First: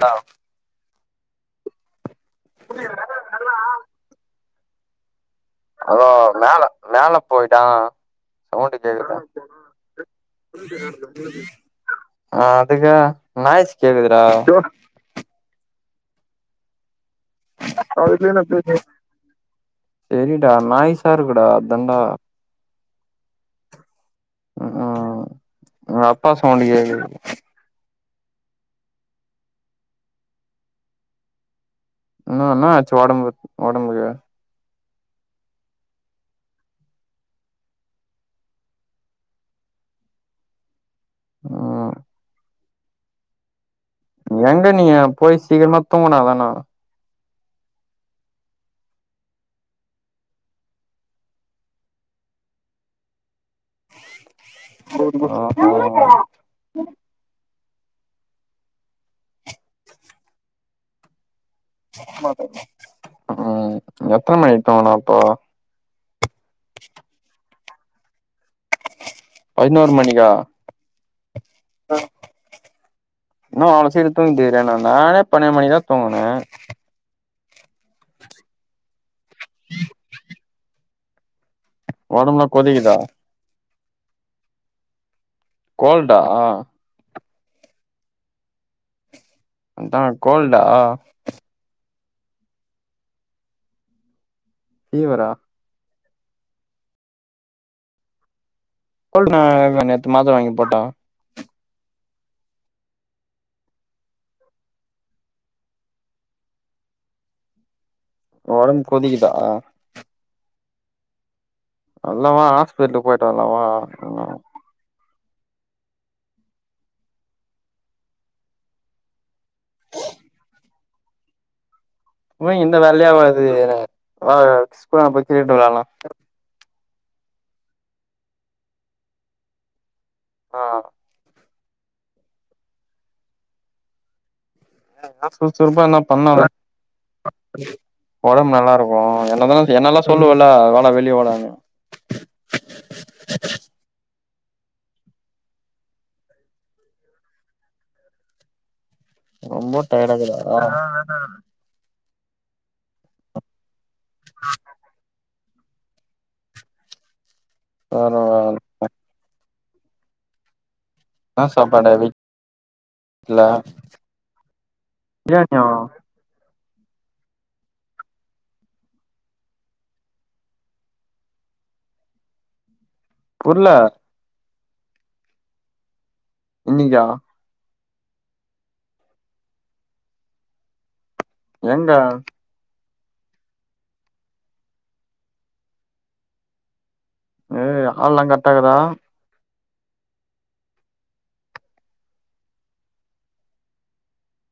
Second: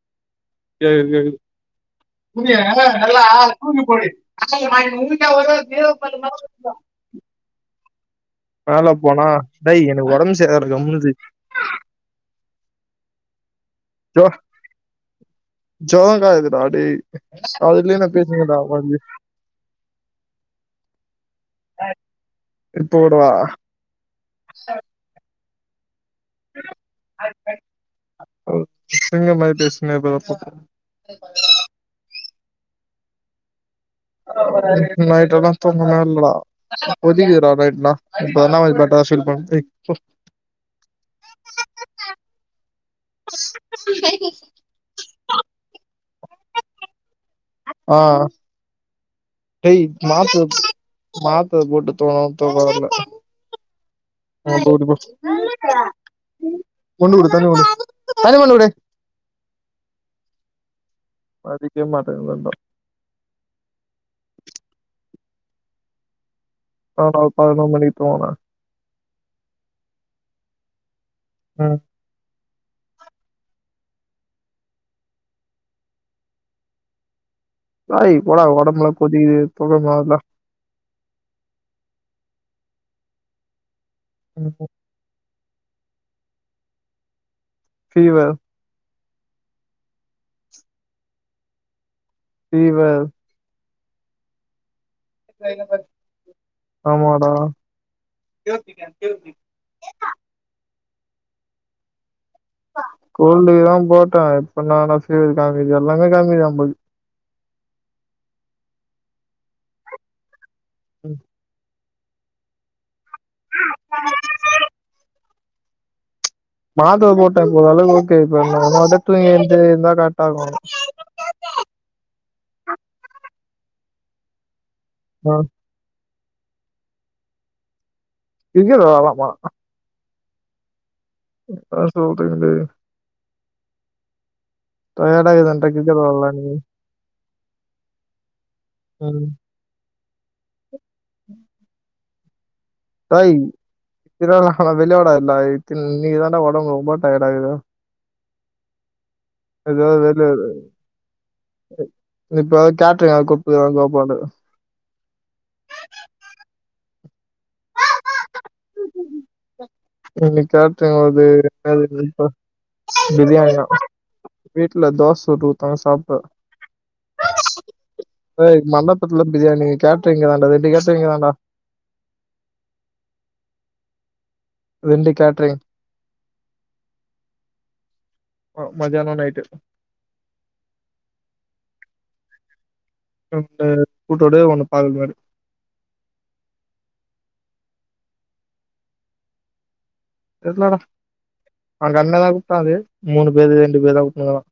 டாவ் கேக்குது கேக்குது துணிய நல்லா தூக்கி போடு ஆள் மணி உங்களுக்கா ஒரு அதோ தேவைப்பட்ட மாதிரி மேல இருக்கும். மேல போயிட்டா சவுண்டு மேல கேக்குது போனா டேய் எனக் ஒடம்பு செரியால்ல கம்முனு இரு அ அதுக்கா நாய்ஸ் கேக்குதுறா ஜொரங்காயுதுடா டே அதுலயு நா பேசிங்கிறான்டா வந்து தெரியுண்டா நாய்ஸ்சா இருக்குடா அதான்டா இப்ப கூடவா ம் ம் அத அப்பா சவுண்டு கேக்குது சிங்க மாரி பேசினா இப்பதா இன்ன இன்னா ஆச்சி ஒடம்பு ஒடம்புக்கு நைட் எல்லா தூங்கவே இல்லடா கொதிக்கிதுறா நைட்ல இப்பதான்டா ஒரு பொட்டாஷியல் பட்தே ம் எங்க நீயே போய் சீக்கிரமா தூங்குணாதானா ம் டேய் மாத்திர மாத்திர போட்டு தூங்கனாலு தூக்க வர்ல கொண்டு விடு தண்ணி கொண்டு தண்ணி கொண்டு விடு பதிக் ம் எத்தன மணி தூங்குன அப்போ நானா பத்னொர் மணிக்கு தூங்கன பைனோர் மணிக்கா ம் இன்னோ அவ்ளோ சீக்கிரோ தூங்கிட்ருக்க நாந்தா நானே பண்ணென்டு மணிக்தா தூங்கின வேலைக் போன ஒடம்புலா கொதிக்கிது தூக்கமா வந்தா ஒடம்புலா கொதிக்கிதா என்னப்போ கோல்டா ஃபீவர் அதா கோல்டா ஃபீவர் ஃபீவரா ஆமாடா கோல்டு நா இப்ப நேத்து மாத்துர வாங்கி போட்டோ கோல்டுக்குதா போட்ட இப்ப நா ஆனா ஃபீவர் காமிக்குது எல்லாமே காமிக்குது நம்புல்க்கு ஒங் ஒடம் கொதிக்குதா ம் அல்னா வா ஆஸ்பிட்லுக் போய்ட்டு வர்லா வா மாத்திர போட்ட இப்ப ஓரளவுகு ஓகே இப்ப நா பாட்டு தூங்கி எழ்ந்து இருந்தா கர்ட்டா இருக்கு தூங்கிர்ந்தா வேல்யே ஆவாது வா ஸ்கூலாண்ட போய் ஆ கிரிக்கெட் விளாட்லா கிரிக்கெட் விளால்லாமா ஆ காஸ்த்து உட்த்துங்குது வேற எதுனா டயர்டாக இருக்குதுன்ட்டா சுறுச்சுறுப்பா கிரிக்கெட் எதுனா விளாடலாம் பண்ணாதா நீ ஒடம் நல்லா இருக்கு ம் எனக்குந்தா வந்சு என்னலா சொல்லுவல வாடா வெளிய வடானு டேய் ஃபிபர்னால வெளோகுடாது டேய் தின் இன்னிக்கு தாண்டா ஒடம்பு ரொம்போ டயடாகுது ரொம்போ டயர்டா இருக்குதா இப்பதா கேட்ருக்க கூப்ட்டுதா பாப்போனு ஆஹ ஆ நா வார இன்னிக் கேட்ரிங் ஆட்ரு என்ன இருக்கா சாப்பாடு எங்குளுக் நைட்டா வீட்ல பிரியாணியா வீட்ல தோஸ் பிரியாணியா சுட்டுகுட்த்தாங்க சாப்ட்ட டேய் மண்டபத்துல பிரியாணி கேட்றீங்குதாண்டா ரெண்டு கேட்டுறீங்கு தாண்டா புர்ல ரெண்டு கேட்ரிங் இன்னிக்கா அ மதியானோ நைட்டு எங்க ரெண்டு இது கூட்டோனே வர்னு பாக்ற மாரி ஏ ஆள்லா கர்ட்டா இகுதா தெர்லடா அங்க அண்ணதா கூப்ட்டாரு மூணு பேரு ரெண்டு பேர்தா கூப்ட்னுக்காரா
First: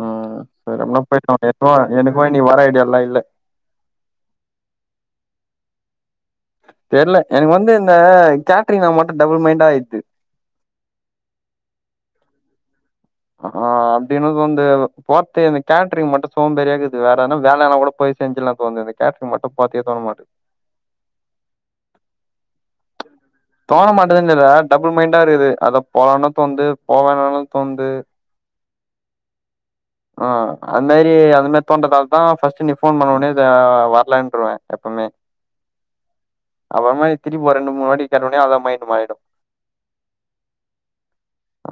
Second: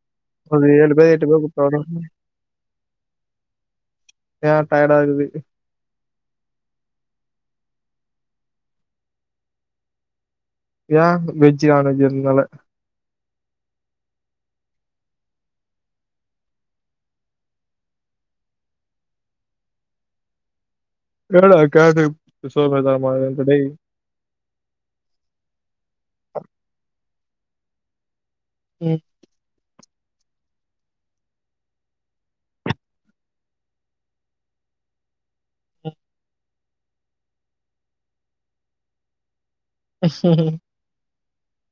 ம் ஒரு சரி ஏழு அப்பனா பேர் எட்டு போயிட்டு பேர் வா கூப்ட்டாங்ளா எனக்கோ இங்க எனக்கோ நீ வர ஐடியாலா இல்ல ஏன் டயர்டா இர்குது தெர்ல எனக்கு வந்து இந்த கேட்ரிங்னா மட்டு டபுள் மைண்டா ஆய்ர்து ஏன் வெஜ்ஜு நான்வெஜ் இருந்தால ஆ அப்டினு வந்து போர்த்தே எனக் கேட்ரிங் மட்டு சோம்பேரியா இர்க்குது வேற எதுனா வேலனா கூட போய் செஞ்சுர்லா தோணுது கேட்ரிங் மட்டு பாக்கயே தோண மாட்டுக் இது என்னடா இர்க்கு அது இத் சோர் பர்மாற மார் இருக்கு டேய் தோண மாட்டதுன் இல்லடா டபுள் மைண்டா இருக்குது அதா போலானு தோண்து போவேண்டானு தோண்து ம் ஆ அது மாரி அது மாரி தோன்றதால்தா ஃபஸ்ட்டு நீ ஃபோன் பண்ண ஒட்னே இது வர்லன்ட்ருவ எப்பமே ம் அப்புறமா நீ திரும்பி ஒர் ரெண்டு மூணு வாட்டி கேட்டோனே அதா மைண்டு மாறிடு அ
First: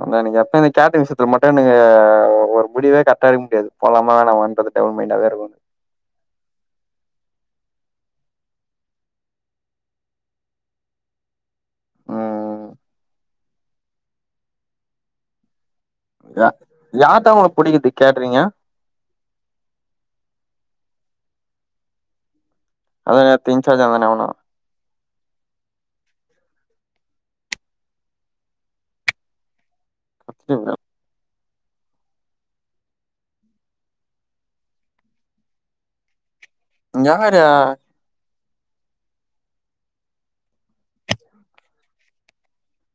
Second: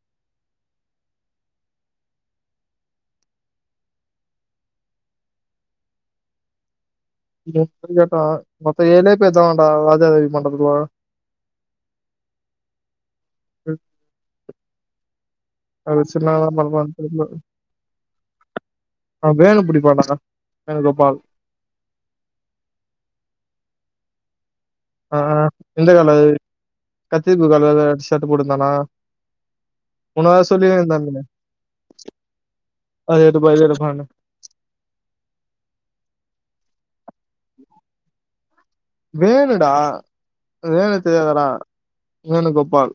அதா எனக் எப்ப இந்த கேட்ரிங் விஷுத் து மட்டு எனக்கு ஒர் ஒரு முடிவே கர்ட்டா எடுக் முடியாது போலாமா வேணாமாண்றது டபிள் மைண்டாவே இருக்கு அது இன்னிக்கு வரியாடா மொத்த ஏழே பேர்தானாண்டா ராஜாதேவி மண்டபத்துவா ம் யா யார்டா உனக்கு புடிக்குது கேட்றீங்க [unintelligible] ஆ வேணு புடிப்படா [inaudible] வேணுகோபால் அதுன திங்க்ஸ் [unintelligible] எவனு ஆ இந்த கலர் கத்திரிப்பூ கலர்ல ஷர்ட் போட்டுந்தானா உன்ன தா அவனா சொல்லின்னு இருந்தாங்களே அது எடுப்பா இது எடுப்பானு யாரு வேணுடா வேணு தெரியாதா டா வேணுகோபால்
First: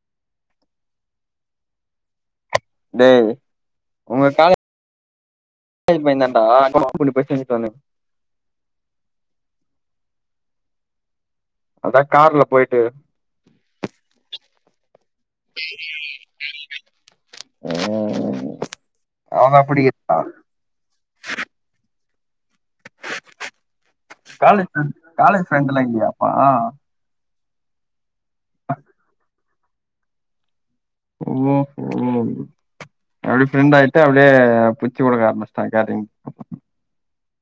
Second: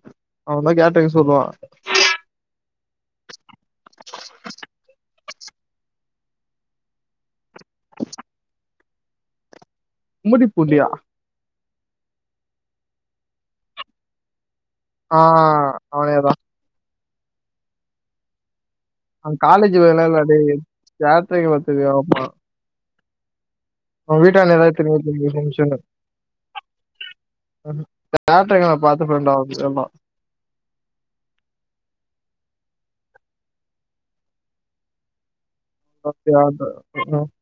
அவே தா கேட்ரிங் சொல்லுவா டே உங்க காலே லேஜ் பையே தான் டா [inaudible] குமுடி பூண்டியா அதா கார்ல போயிட்டு ஆ அவனே தான் அவே அவன் தான் காலேஜ் புடிக்குதா வேலால டே கேட்டரிங் வச்சிருக்காங்கப்பா உன் வீட்டான்ட காலேஜ் யாராது தெரிமா ஃப்ரெண்ட் காலேஜ் [unintelligible] சொன்ன ஃப்ரெண்ட்லா இல்லையாப்பா கேட்டரிங்ல நா பாத்து ஃப்ரெண்ட் [inaudible] ஒஹோ ஒஹோ அப்டி ஃப்ரெண்ட் ஆயிட்டு அப்டியே பிச்சி புடுங்க ஆரம்பிச்ட்டா கேட்ரிங் [unintelligible]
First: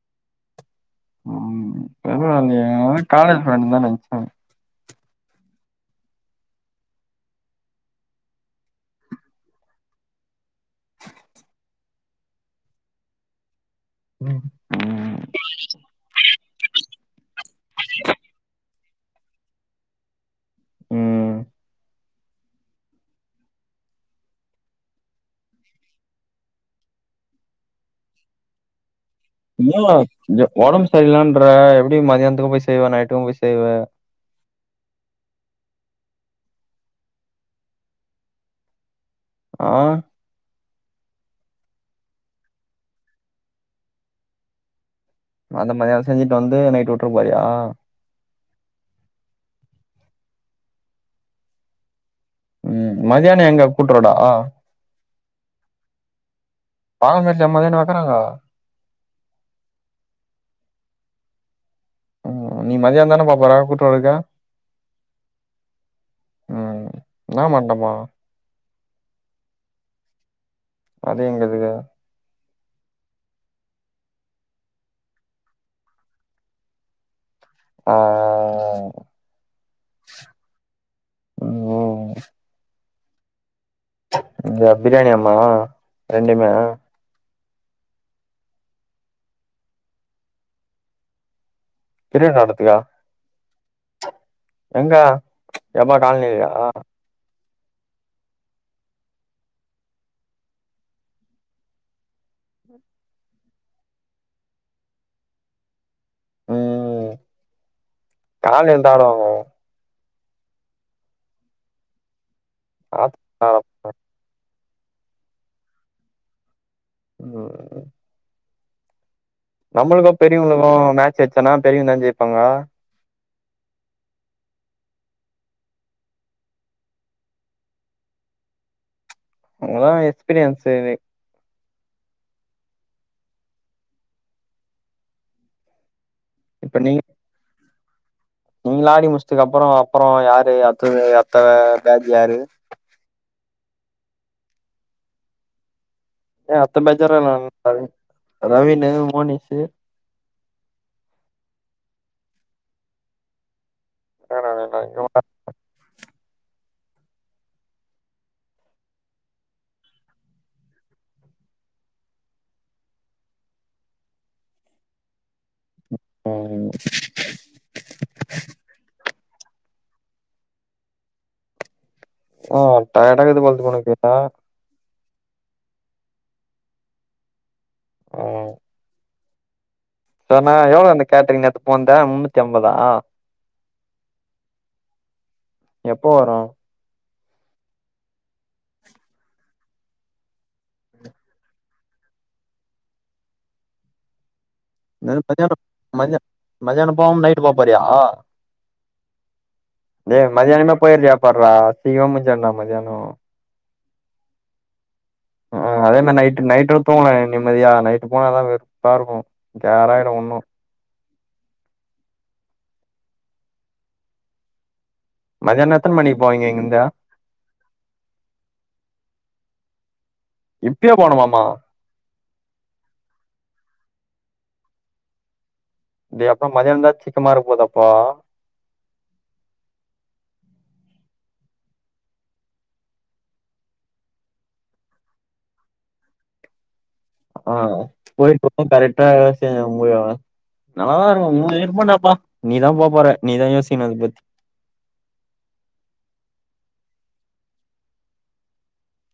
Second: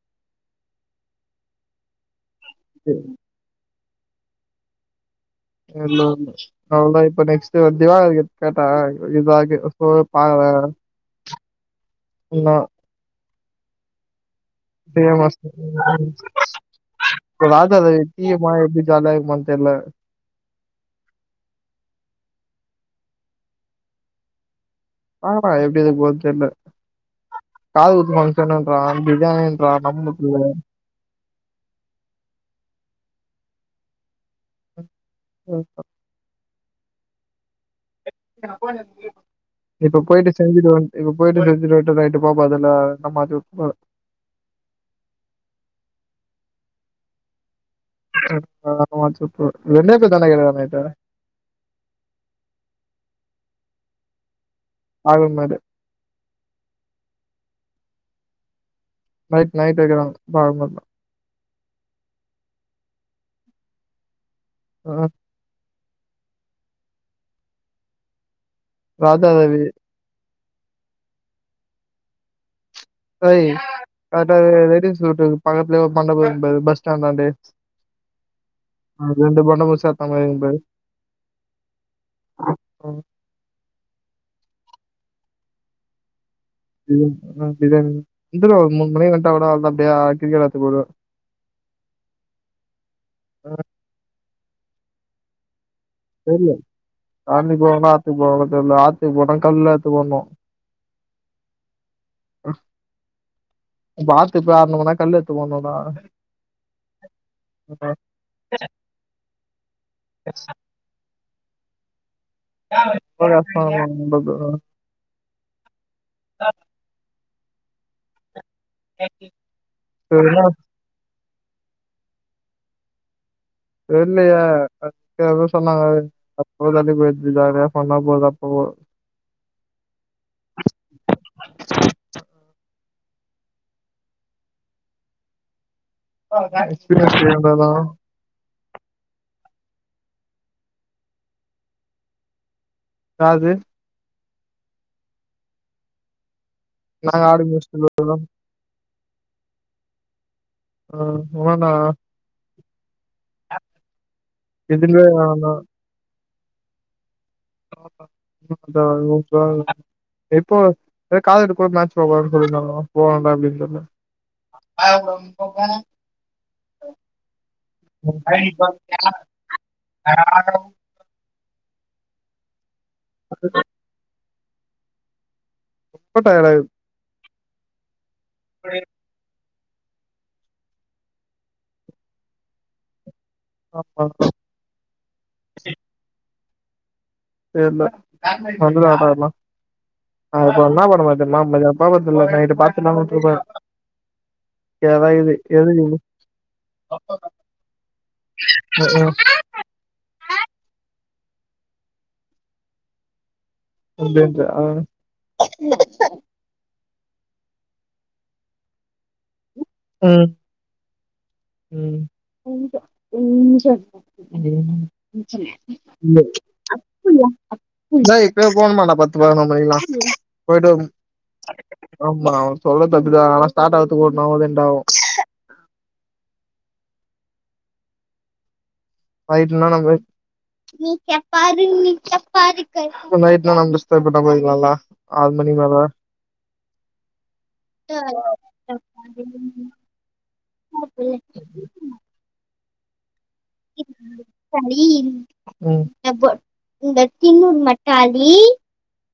ம் பரவால்லயே அவே காலேஜ் ஃப்ரெண்ட் தா நென இல்ல அவ்ளதா இப்போ நெக்ஸ்ட் திவாகர் கிட்ட கேட்டே [unintelligible] சொல் பாக்குறே ன்னா ம் [inaudible] இப்ப ராஜா [unintelligible] போனா எப்டி ஜால்யா இக்குமானு தெர்ல ம் பாக்லா எப்டி இருக்க போதுன் தெர்ல காது குத்துவங் தெர்லன்றா [unintelligible] ன்றா நம்முக்கு செய்லான்ற எப்டி மதியானத்துக்கு போய் செய்வ நைட்டுக்கு போய் செய்வ [inaudible] ஆ இப்ப போயிட்டு செஞ்சிடுவே இப்ப போயிட்டு செஞ்சுட்வன்ட்டு நைட்டு பாப்பே இல்லனா மாத்தி உட்ருவே அந்த மதியான செஞ்சுட்டு வந்து நைட்டு உட்ரு போறியா [inaudible] வாட்சப்பு வெங்காயத்த [unintelligible] நைட்டு ம் மதியான எங்க கூட்ரோடா அகமது பாதாம் [unintelligible] மதியானோ வைக்கறாங்க நைட் நைட் வைக்கிறாங்க பாதாம் [unintelligible] ம் நீ மதியானந்தானப்பா போற கூட்ரோருக்கா ஆ ம் இன்னா மண்டபோ ராதா ரவி அது எங்கதுக்கு ஓய் ஆட்டோ ரெட்ஹில்ல உட்டுவ பக்கத்துல மண்டபர்க்பாரு பஸ்ஸ்டாண்டான்டே ஆ அ ரெண்டு பண்டமு சேத்த மாரியிர்க்பாரு ம் இந்த பிரியாணியாமா ரெண்டுமே [inaudible] ரெண்டுல்ல ஒரு முண் மணி வன்ட்டா கூட அவளதா அப்டியே கிக்கட் வெளாட்டு போது பிரியா நடத்துலயா ம், எங்க எம் ஆர் கால்னிலயா கால்னி போவ்னா ஆத்துக்கு போவ்னா தெர்ல ஆத்துக்கு போனா கல்லா எத்து போணு இப்ப ஆத்துக் போனமுனா கல்லு எத்து போனுமன்டா ஹலோ கால்ல எந்தாளு ஆத்துல ஆட [inaudible] ம் நம்பளுக் சரி, என்ன? பெரியவங்களுக்கு மேட்ச் வச்சன்னா பெரியவங்தா ஜெய்ப்பாங்க தெர்லையே ஏதோ சொன்னாங்க அப்ப போ [unintelligible] போது ஜாலியா ஃபன் ஆ போகு அப்போ அவங்கதா எக்ஸ்பீரியன்ஸ் இனி எக்ஸ்பிரியன்ஸ் இருந்தாதா நீங்ளா ஆடி முடிஸ்துக் அப்பறோ அப்றோ யாரு அத்தது அத்த பேஜ் யாரு யாது ஏ அத்த பேஜார்ரா நாங்க ஆடி நான் அது முடிச்சிட்டோம் ரவீனு மோனிஷ்ஷு ஆ உவண்ணா எதுகே ஆனா [unintelligible] இப்போ ஏ காதருகூட மேட்ச் போகனு சொல்லிர்ந்தாங்கோ போறாங்ளா எப்டின் தெர்ல ஆயாகூட ம் போங்க ம் ம் பழைக்கோ ஓகேவா ராகவ் ஆ டயர்டாகிது போல்து இப்பொனக்கு ஆ ரொம்ப டயடாகது ஆ [unintelligible] தோ ண எவ்ளோ அந்த கேட்ரிங் நேத்து போந்த முன்னூத்தி ஐம்பதா ஆ ஆ எப்போ வரு தெர்ல வந்துடூ ஆட்டால்ல நா இப்ப இன்னா பண்ணபோற தெர்மா மதியாணோ போபோர்துல நைட்டு பாத்துலாவுட்டுரப்போறே ஏனா என்னது இது மதியானோ எதுக்கிது மதியா மதியானோ போவாம நைட்டு போப்போரியா ம் ஏய் மதியானமே போய்றியாபார்றா சீகம் முஞ்சுண்டா மதியானோ அப்டின்ற ஆ ஆ அதே த நைட்டு நைட்டு தூங்கலா நிம்மதியா நைட்டு போனாதா வெறுப்பாருக்கு கேராயிடு ஒன்னு ம் கொஞ்சோ கொஞ்சம் ம் மதியானோ எத்தன மணிக்கு போவீங்க இங்கிருந்து [unintelligible] டேய் இப்பவே போணுமாடா பத்து பணோமணிகிலா போயிட்டு ம் இப்பயே போணுமாமா ஆமா அவங்க சொல்றது அதுதா ஆனா ஸ்டார்ட் ஆவுரதுக்கு ஒன்னாவு ரெண்டாவு டே அப்பா மதியானந்தா சிக்கமாரப்போதப்பா நைட்டுனா நாங்கோ நைட்ல நா இஷ்டபட்டா போய்க்லால்லா ஆறு மணி மேல ஆ கோயில்க் மட்டு கரக்டா சேஞ்சி கும்முறுறாங்க நல்லாதாஇருக்கு நெ இருப்பண்டாப்பா நீ தா பா போற நீ தா யோசிக்கிணு அத பத்தி டாலீ ம் அ பொ இந்த திந்நூர் மட்டு அழி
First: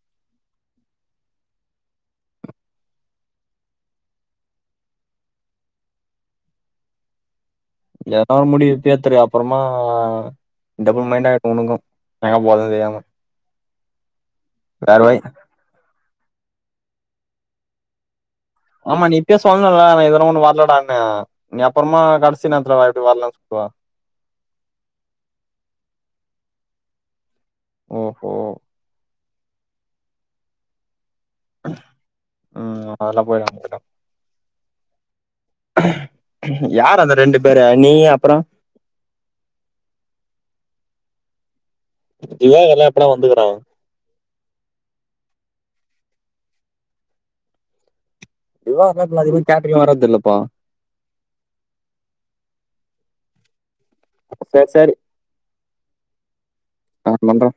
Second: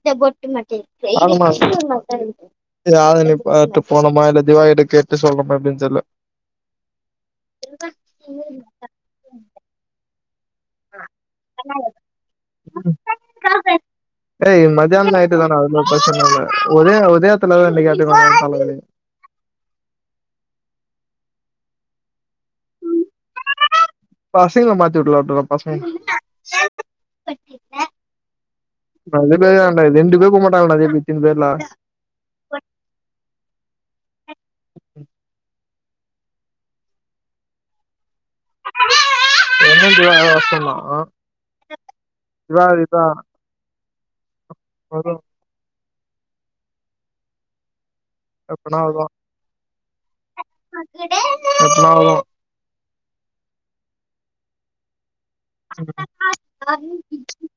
இந்த பொட்டு மட்ட இரு இரு இரு ஆமாம்மா திந்நூர் மட்டு இர்க்கிட் யாழ்னீ பாத்து போனுமா இல்ல திவாகிட்ட கேட்டு சொல்லணோமா எப்டின் தெர்ல எதனா முடிவு இப்பேத்துரு அப்பறமா டபுள் மைண்ட் ஆய்டு உனுக்கு எங்க போகது தெரியாம சாப்டு ஏய் வேற மதியாணோ வழி நைட்டு என்னடா ஆவ்து பஸ்ஸுமில்லை உதய உதயத்துல [inaudible] ஆமா நீ இப்யே சொல்னுல அவ எதானா ஒன்னு வரலாடான்னு நீ அப்பறமா கடசி நேரத்ல வர எப்டி வரலன்னு சொல்லுவ பசங்க மாத்தி வுட்ருவ அப்ற பசங்க ஒ ஹோ அதே பேர் தான்டா ரெண்டு பேர் போ மாட்டாங்கடா வீந்திருச்னு பேர்ல ம் அதெல்லாம் போய்ர்லாண்டா போடா ம் ம் யார் அந்த ரெண்டு பேரு நீ அப்புற என்ன சொன்னான் [unintelligible] ஏ எல்லா எப்படா வந்துக்கறா [unintelligible] எப்பனா இதுவா வரு வரதுல அது கேட்டுக்கெல்லா வறதுல்ல்லப்பா [unintelligible] சர் சரி [unintelligible] ஆ நந்தா